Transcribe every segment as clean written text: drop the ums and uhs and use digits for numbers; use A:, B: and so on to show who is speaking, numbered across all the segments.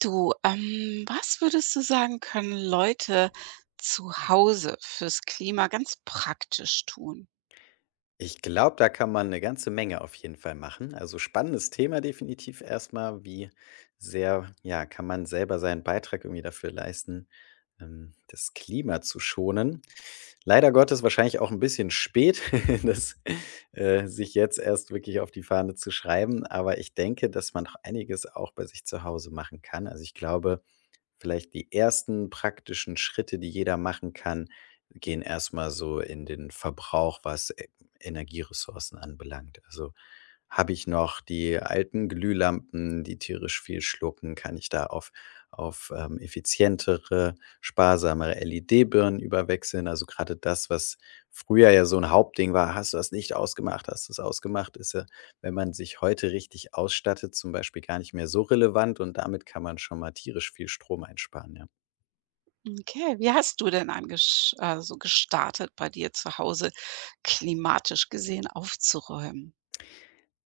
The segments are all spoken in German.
A: Du, was würdest du sagen, können Leute zu Hause fürs Klima ganz praktisch tun?
B: Ich glaube, da kann man eine ganze Menge auf jeden Fall machen. Also, spannendes Thema definitiv erstmal, wie sehr, ja, kann man selber seinen Beitrag irgendwie dafür leisten, das Klima zu schonen. Leider Gottes wahrscheinlich auch ein bisschen spät, das, sich jetzt erst wirklich auf die Fahne zu schreiben, aber ich denke, dass man doch einiges auch bei sich zu Hause machen kann. Also, ich glaube vielleicht die ersten praktischen Schritte, die jeder machen kann, gehen erstmal so in den Verbrauch, was E Energieressourcen anbelangt. Also, habe ich noch die alten Glühlampen, die tierisch viel schlucken? Kann ich da auf effizientere, sparsamere LED-Birnen überwechseln? Also, gerade das, was früher ja so ein Hauptding war: „Hast du das nicht ausgemacht? Hast du es ausgemacht?“ Ist ja, wenn man sich heute richtig ausstattet, zum Beispiel gar nicht mehr so relevant, und damit kann man schon mal tierisch viel Strom einsparen, ja.
A: Okay, wie hast du denn angesch so gestartet, bei dir zu Hause klimatisch gesehen aufzuräumen?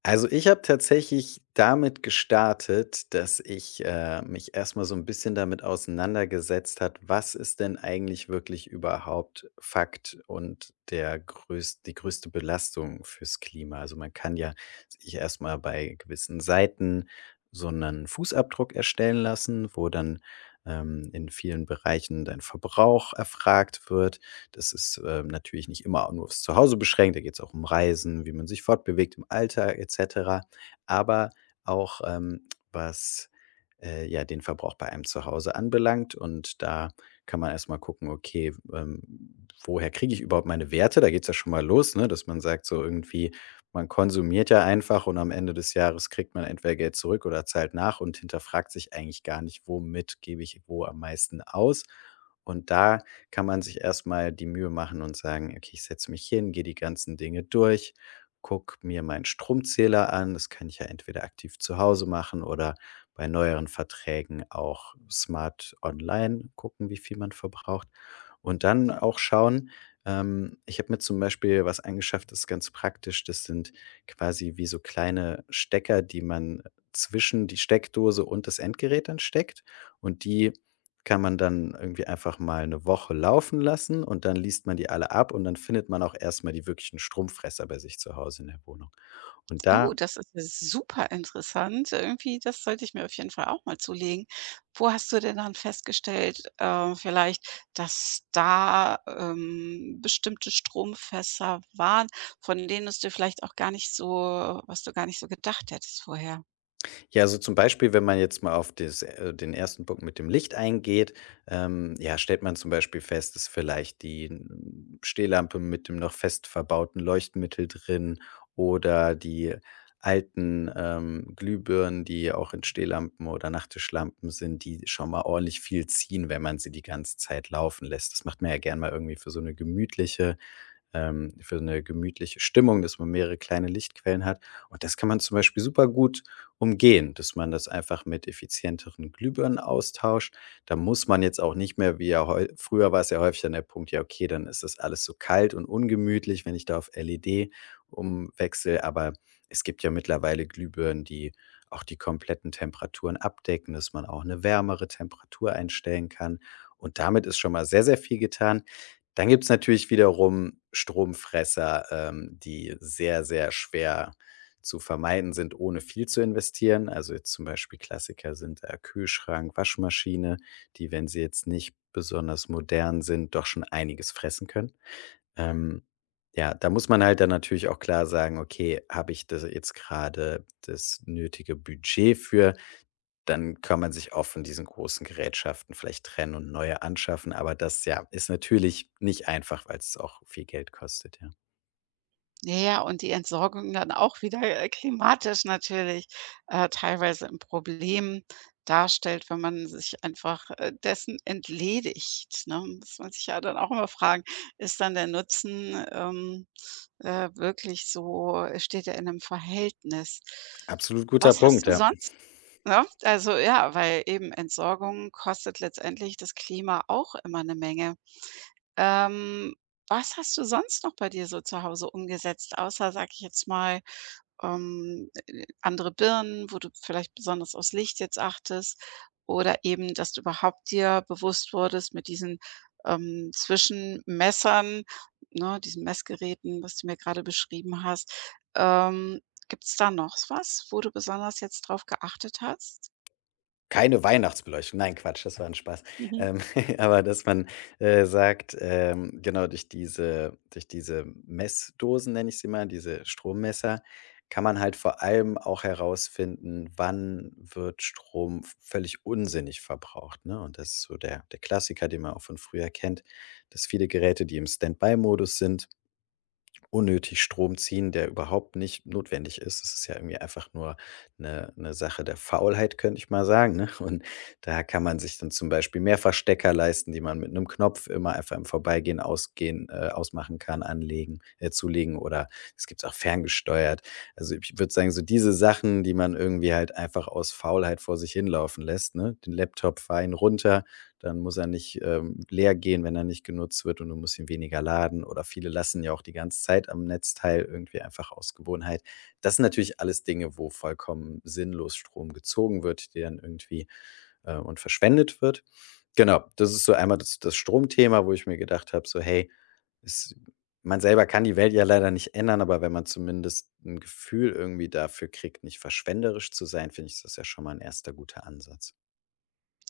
B: Also, ich habe tatsächlich damit gestartet, dass ich, mich erst mal so ein bisschen damit auseinandergesetzt hat, was ist denn eigentlich wirklich überhaupt Fakt und der größ die größte Belastung fürs Klima? Also, man kann ja sich erst mal bei gewissen Seiten so einen Fußabdruck erstellen lassen, wo dann, in vielen Bereichen dein Verbrauch erfragt wird. Das ist, natürlich nicht immer nur aufs Zuhause beschränkt. Da geht es auch um Reisen, wie man sich fortbewegt im Alltag et cetera, aber auch, was, ja, den Verbrauch bei einem Zuhause anbelangt. Und da kann man erst mal gucken, okay, woher kriege ich überhaupt meine Werte? Da geht es ja schon mal los, ne, dass man sagt so irgendwie, man konsumiert ja einfach und am Ende des Jahres kriegt man entweder Geld zurück oder zahlt nach und hinterfragt sich eigentlich gar nicht, womit gebe ich wo am meisten aus. Und da kann man sich erstmal die Mühe machen und sagen: „Okay, ich setze mich hin, gehe die ganzen Dinge durch, guck mir meinen Stromzähler an.“ Das kann ich ja entweder aktiv zu Hause machen oder bei neueren Verträgen auch smart online gucken, wie viel man verbraucht. Und dann auch schauen, ich habe mir zum Beispiel was angeschafft, das ist ganz praktisch. Das sind quasi wie so kleine Stecker, die man zwischen die Steckdose und das Endgerät dann steckt, und die kann man dann irgendwie einfach mal eine Woche laufen lassen, und dann liest man die alle ab, und dann findet man auch erst mal die wirklichen Strumpfresser bei sich zu Hause in der Wohnung. Und da
A: Oh, das ist ja super interessant. Irgendwie, das sollte ich mir auf jeden Fall auch mal zulegen. Wo hast du denn dann festgestellt, vielleicht, dass da bestimmte Stromfässer waren, von denen es dir vielleicht auch gar nicht so, was du gar nicht so gedacht hättest vorher?
B: Ja, also zum Beispiel, wenn man jetzt mal auf den ersten Punkt mit dem Licht eingeht, ja, stellt man zum Beispiel fest, ist vielleicht die Stehlampe mit dem noch fest verbauten Leuchtmittel drin oder die alten Glühbirnen, die auch in Stehlampen oder Nachttischlampen sind, die schon mal ordentlich viel ziehen, wenn man sie die ganze Zeit laufen lässt. Das macht man ja gern mal irgendwie für so eine gemütliche für eine gemütliche Stimmung, dass man mehrere kleine Lichtquellen hat. Und das kann man zum Beispiel super gut umgehen, dass man das einfach mit effizienteren Glühbirnen austauscht. Da muss man jetzt auch nicht mehr, wie ja heu früher war's ja häufig dann der Punkt: „Ja, okay, dann ist das alles so kalt und ungemütlich, wenn ich da auf LED umwechsle.“ Aber es gibt ja mittlerweile Glühbirnen, die auch die kompletten Temperaturen abdecken, dass man auch eine wärmere Temperatur einstellen kann. Und damit ist schon mal sehr, sehr viel getan. Dann gibt es natürlich wiederum Stromfresser, die sehr, sehr schwer zu vermeiden sind, ohne viel zu investieren. Also, jetzt zum Beispiel Klassiker sind, Kühlschrank, Waschmaschine, die, wenn sie jetzt nicht besonders modern sind, doch schon einiges fressen können. Ähm, ja, da muss man halt dann natürlich auch klar sagen: „Okay, habe ich das jetzt gerade das nötige Budget für? Dann kann man sich auch von diesen großen Gerätschaften vielleicht trennen und neue anschaffen.“ Aber das, ja, ist natürlich nicht einfach, weil es auch viel Geld kostet, ja.
A: Ja, ja, und die Entsorgung dann auch wieder, klimatisch natürlich, teilweise ein Problem darstellt, wenn man sich einfach, dessen entledigt, ne? Muss man sich ja dann auch immer fragen: „Ist dann der Nutzen, wirklich so steht er in einem Verhältnis?“
B: Absolut guter
A: Was
B: Punkt,
A: hast du
B: ja.
A: sonst, ne? Also, ja, weil eben Entsorgung kostet letztendlich das Klima auch immer eine Menge. Ähm, was hast du sonst noch bei dir so zu Hause umgesetzt, außer, sage ich jetzt mal, andere Birnen, wo du vielleicht besonders aufs Licht jetzt achtest oder eben, dass du überhaupt dir bewusst wurdest mit diesen, Zwischenmessern, ne, diesen Messgeräten, was du mir gerade beschrieben hast. Ähm, Gibt es da noch was, wo du besonders jetzt drauf geachtet hast?
B: Keine Weihnachtsbeleuchtung. Nein, Quatsch, das war ein Spaß.
A: Mhm.
B: Ähm, aber dass man, sagt, genau, durch diese Messdosen, nenne ich sie mal, diese Strommesser, kann man halt vor allem auch herausfinden, wann wird Strom v völlig unsinnig verbraucht, ne? Und das ist so der Klassiker, den man auch von früher kennt, dass viele Geräte, die im Standby-Modus sind, unnötig Strom ziehen, der überhaupt nicht notwendig ist. Es ist ja irgendwie einfach nur eine 'ne Sache der Faulheit, könnte ich mal sagen, ne? Und da kann man sich dann zum Beispiel Mehrfachstecker leisten, die man mit einem Knopf immer einfach im Vorbeigehen ausgehen ausmachen kann, anlegen zulegen, oder das gibt's auch ferngesteuert. Also, ich würde sagen, so diese Sachen, die man irgendwie halt einfach aus Faulheit vor sich hinlaufen lässt, ne? Den Laptop fein runter, dann muss er nicht, leer gehen, wenn er nicht genutzt wird, und du musst ihn weniger laden, oder viele lassen ja auch die ganze Zeit am Netzteil, irgendwie einfach aus Gewohnheit. Das sind natürlich alles Dinge, wo vollkommen sinnlos Strom gezogen wird, der dann irgendwie, und verschwendet wird. Genau, das ist so einmal das Stromthema, wo ich mir gedacht habe, so: „Hey, es man selber kann die Welt ja leider nicht ändern, aber wenn man zumindest ein Gefühl irgendwie dafür kriegt, nicht verschwenderisch zu sein, finde ich, ist das ja schon mal ein erster guter Ansatz.“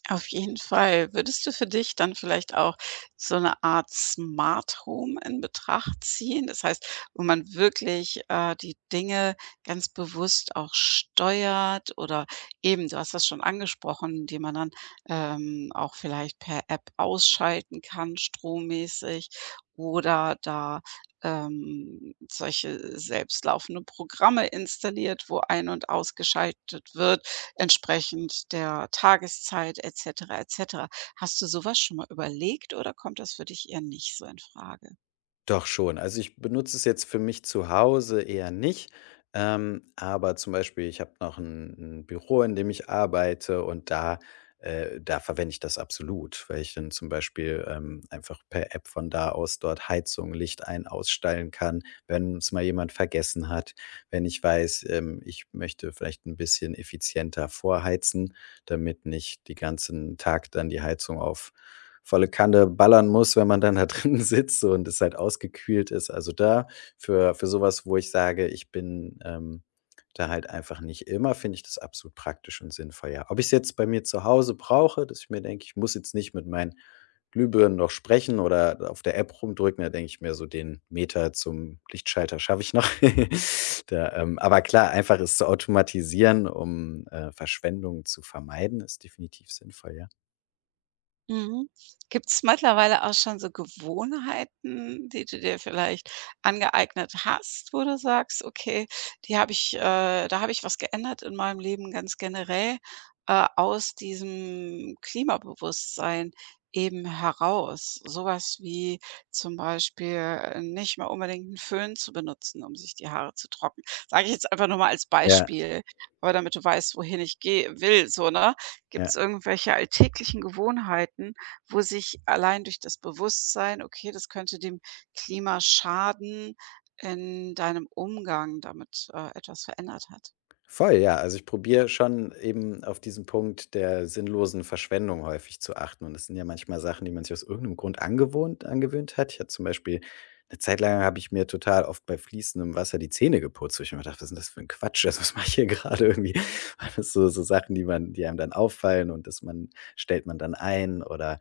A: Auf jeden Fall. Würdest du für dich dann vielleicht auch so eine Art Smart Home in Betracht ziehen? Das heißt, wo man wirklich, die Dinge ganz bewusst auch steuert oder eben, du hast das schon angesprochen, die man dann, auch vielleicht per App ausschalten kann, strommäßig oder da, solche selbstlaufende Programme installiert, wo ein und ausgeschaltet wird entsprechend der Tageszeit et cetera, et cetera. Hast du sowas schon mal überlegt oder kommt das für dich eher nicht so in Frage?
B: Doch, schon. Also, ich benutze es jetzt für mich zu Hause eher nicht, aber zum Beispiel, ich habe noch ein 'n Büro, in dem ich arbeite, und da verwende ich das absolut, weil ich dann zum Beispiel, einfach per App von da aus dort Heizung, Licht ein ausstellen kann, wenn es mal jemand vergessen hat. Wenn ich weiß, ich möchte vielleicht ein bisschen effizienter vorheizen, damit nicht die ganzen Tag dann die Heizung auf volle Kanne ballern muss, wenn man dann da drin sitzt und es halt ausgekühlt ist. Also da, für sowas, wo ich sage, ich bin, da halt einfach nicht immer, finde ich das absolut praktisch und sinnvoll, ja. Ob ich es jetzt bei mir zu Hause brauche, dass ich mir denke, ich muss jetzt nicht mit meinen Glühbirnen noch sprechen oder auf der App rumdrücken, da denke ich mir so, den Meter zum Lichtschalter schaffe ich noch. Aber klar, einfach es zu automatisieren, um, Verschwendung zu vermeiden, ist definitiv sinnvoll, ja.
A: Mhm. Gibt es mittlerweile auch schon so Gewohnheiten, die du dir vielleicht angeeignet hast, wo du sagst: „Okay, die habe ich, da habe ich was geändert in meinem Leben ganz generell, aus diesem Klimabewusstsein eben heraus.“ Sowas wie zum Beispiel, nicht mehr unbedingt einen Föhn zu benutzen, um sich die Haare zu trocknen. Sage ich jetzt einfach nur mal als
B: Ja,
A: Beispiel, aber damit du weißt, wohin ich gehe will, so, ne? Gibt
B: ja.
A: es irgendwelche alltäglichen Gewohnheiten, wo sich allein durch das Bewusstsein, okay, das könnte dem Klima schaden, in deinem Umgang damit, etwas verändert hat?
B: Voll, ja. Also, ich probiere schon eben auf diesen Punkt der sinnlosen Verschwendung häufig zu achten. Und das sind ja manchmal Sachen, die man sich aus irgendeinem Grund angewohnt angewöhnt hat. Ich hatte zum Beispiel Eine Zeit lang habe ich mir total oft bei fließendem Wasser die Zähne geputzt, wo ich mir gedacht: „Was ist denn das für ein Quatsch? Also, was mache ich hier gerade irgendwie?“ Alles so Sachen, die einem dann auffallen, und das man stellt man dann ein, oder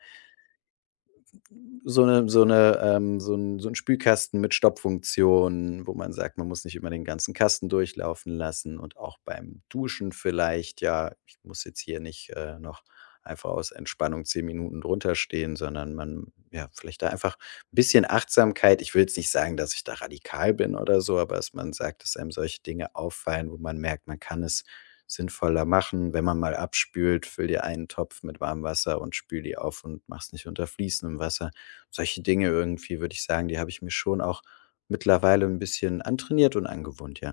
B: so eine so eine so ein so 'n Spülkasten mit Stoppfunktion, wo man sagt, man muss nicht immer den ganzen Kasten durchlaufen lassen, und auch beim Duschen vielleicht, ja, ich muss jetzt hier nicht, noch einfach aus Entspannung 10 Minuten drunter stehen, sondern, man, ja, vielleicht da einfach ein bisschen Achtsamkeit. Ich will jetzt nicht sagen, dass ich da radikal bin oder so, aber dass man sagt, dass einem solche Dinge auffallen, wo man merkt, man kann es sinnvoller machen, wenn man mal abspült, füll dir einen Topf mit warmem Wasser und spül die auf und mach's nicht unter fließendem Wasser. Solche Dinge irgendwie, würde ich sagen, die habe ich mir schon auch mittlerweile ein bisschen antrainiert und angewohnt, ja.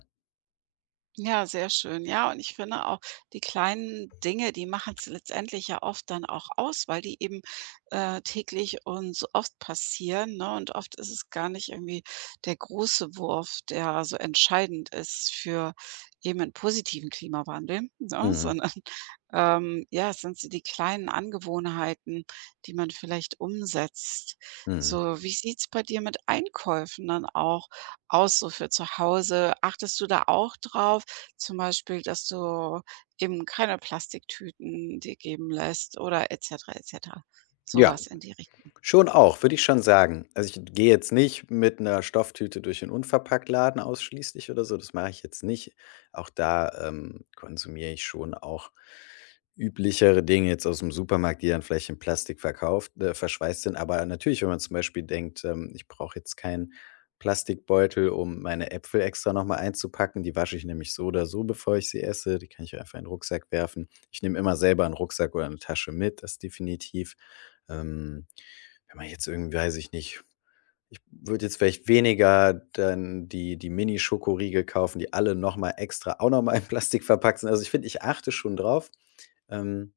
A: Ja, sehr schön. Ja, und ich finde auch, die kleinen Dinge, die machen es letztendlich ja oft dann auch aus, weil die eben, täglich und so oft passieren, ne? Und oft ist es gar nicht irgendwie der große Wurf, der so entscheidend ist für eben 'n positiven Klimawandel, ne?
B: Mhm,
A: Sondern, ja, es sind so die kleinen Angewohnheiten, die man vielleicht umsetzt.
B: mhm.
A: So, wie sieht's bei dir mit Einkäufen dann auch aus, so für zu Hause? Achtest du da auch drauf? Zum Beispiel, dass du eben keine Plastiktüten dir geben lässt oder et cetera, et cetera. So
B: Ja.
A: in die Richtung.
B: Schon auch, würde ich schon sagen. Also, ich gehe jetzt nicht mit einer Stofftüte durch den Unverpacktladen ausschließlich oder so, das mache ich jetzt nicht. Auch da, konsumiere ich schon auch üblichere Dinge jetzt aus dem Supermarkt, die dann vielleicht in Plastik verkauft verschweißt sind. Aber natürlich, wenn man zum Beispiel denkt, ich brauche jetzt keinen Plastikbeutel, um meine Äpfel extra noch mal einzupacken. Die wasche ich nämlich so oder so, bevor ich sie esse. Die kann ich einfach in 'n Rucksack werfen. Ich nehme immer selber einen Rucksack oder eine Tasche mit, das definitiv. Ähm Wenn man jetzt irgendwie, weiß ich nicht, ich würde jetzt vielleicht weniger dann die Mini-Schokoriegel kaufen, die alle noch mal extra auch nochmal in Plastik verpackt sind. Also, ich finde, ich achte schon drauf. Ähm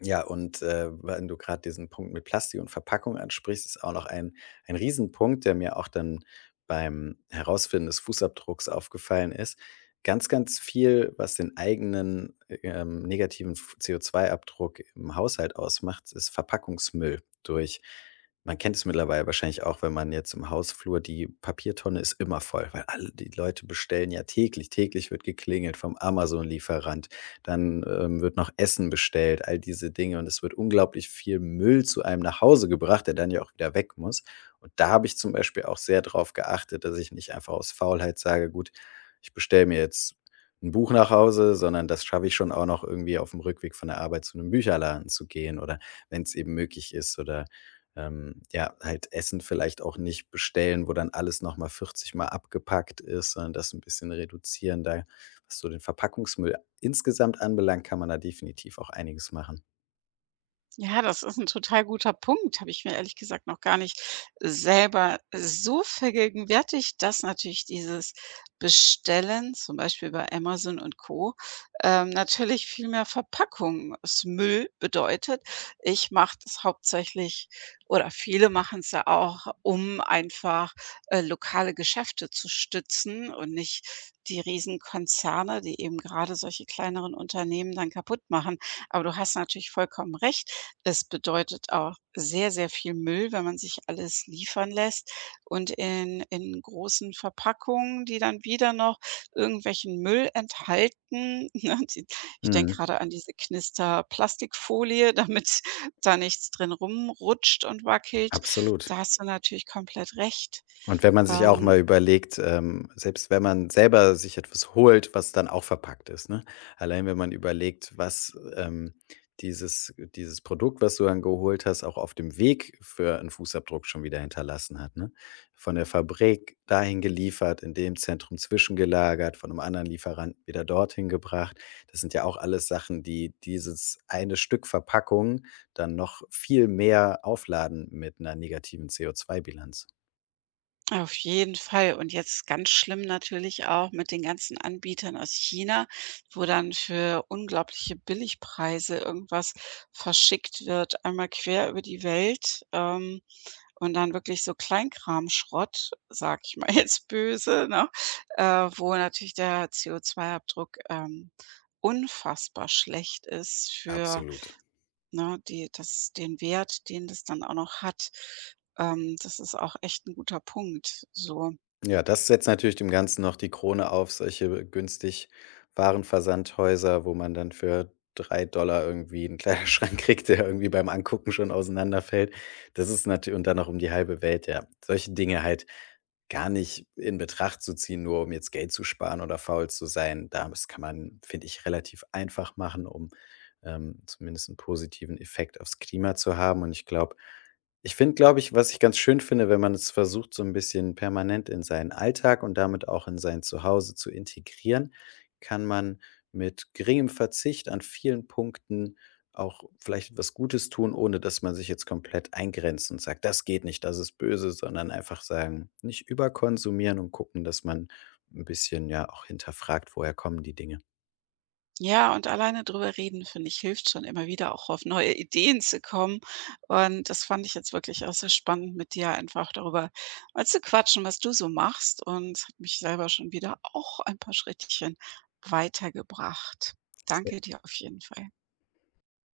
B: ja, und, wenn du gerade diesen Punkt mit Plastik und Verpackung ansprichst, ist auch noch ein Riesenpunkt, der mir auch dann beim Herausfinden des Fußabdrucks aufgefallen ist. Ganz, ganz viel, was den eigenen, negativen F CO2-Abdruck im Haushalt ausmacht, ist Verpackungsmüll. Durch Man kennt es mittlerweile wahrscheinlich auch, wenn man jetzt im Hausflur die Papiertonne ist immer voll, weil alle die Leute bestellen ja täglich. Täglich wird geklingelt vom Amazon-Lieferant, dann, wird noch Essen bestellt, all diese Dinge, und es wird unglaublich viel Müll zu einem nach Hause gebracht, der dann ja auch wieder weg muss. Und da habe ich zum Beispiel auch sehr drauf geachtet, dass ich nicht einfach aus Faulheit sage: „Gut, ich bestelle mir jetzt ein Buch nach Hause“, sondern das schaffe ich schon auch noch irgendwie, auf dem Rückweg von der Arbeit zu einem Bücherladen zu gehen, oder wenn es eben möglich ist, oder, ja, halt Essen vielleicht auch nicht bestellen, wo dann alles noch mal 40 Mal abgepackt ist, sondern das ein bisschen reduzieren. Da, was so den Verpackungsmüll insgesamt anbelangt, kann man da definitiv auch einiges machen.
A: Ja, das ist ein total guter Punkt. Habe ich mir ehrlich gesagt noch gar nicht selber so vergegenwärtigt, dass natürlich dieses Bestellen, zum Beispiel bei Amazon und Co., natürlich viel mehr Verpackungsmüll bedeutet. Ich mache das hauptsächlich oder viele machen es ja auch, um einfach, lokale Geschäfte zu stützen und nicht die Riesenkonzerne, die eben gerade solche kleineren Unternehmen dann kaputt machen. Aber du hast natürlich vollkommen recht. Es bedeutet auch sehr, sehr viel Müll, wenn man sich alles liefern lässt und in großen Verpackungen, die dann wieder noch irgendwelchen Müll enthalten, ne? Die ich denke
B: Mhm,
A: gerade an diese Knister-Plastikfolie, damit da nichts drin rumrutscht und wackelt.
B: absolut.
A: Da hast du natürlich komplett recht.
B: Und wenn man sich auch
A: Ähm,
B: mal überlegt, selbst wenn man selber sich etwas holt, was dann auch verpackt ist, ne? Allein wenn man überlegt, was, dieses Produkt, was du dann geholt hast, auch auf dem Weg für einen Fußabdruck schon wieder hinterlassen hat, ne? Von der Fabrik dahin geliefert, in dem Zentrum zwischengelagert, von einem anderen Lieferanten wieder dorthin gebracht. Das sind ja auch alles Sachen, die dieses eine Stück Verpackung dann noch viel mehr aufladen mit einer negativen CO2-Bilanz.
A: Auf jeden Fall. Und jetzt ganz schlimm natürlich auch mit den ganzen Anbietern aus China, wo dann für unglaubliche Billigpreise irgendwas verschickt wird, einmal quer über die Welt, und dann wirklich so Kleinkramschrott, sage ich mal jetzt böse, ne? Wo natürlich der CO2-Abdruck, unfassbar schlecht ist für,
B: Absolut.
A: ne, die das den Wert, den das dann auch noch hat. Das ist auch echt ein guter Punkt, so.
B: Ja, das setzt natürlich dem Ganzen noch die Krone auf, solche günstig Warenversandhäuser, wo man dann für 3 Dollar irgendwie 'n Kleiderschrank kriegt, der irgendwie beim Angucken schon auseinanderfällt. Das ist natürlich, und dann noch um die halbe Welt, ja. Solche Dinge halt gar nicht in Betracht zu ziehen, nur um jetzt Geld zu sparen oder faul zu sein. Da Das kann man, finde ich, relativ einfach machen, um, zumindest einen positiven Effekt aufs Klima zu haben. Ich finde, glaube ich, was ich ganz schön finde: wenn man es versucht, so ein bisschen permanent in seinen Alltag und damit auch in sein Zuhause zu integrieren, kann man mit geringem Verzicht an vielen Punkten auch vielleicht was Gutes tun, ohne dass man sich jetzt komplett eingrenzt und sagt: „Das geht nicht, das ist böse“, sondern einfach sagen, nicht überkonsumieren und gucken, dass man ein bisschen, ja, auch hinterfragt, woher kommen die Dinge.
A: Ja, und alleine drüber reden, finde ich, hilft schon immer wieder auch auf neue Ideen zu kommen. Und das fand ich jetzt wirklich auch so spannend, mit dir einfach darüber mal zu quatschen, was du so machst. Und hat mich selber schon wieder auch ein paar Schrittchen weitergebracht. Danke dir auf jeden Fall.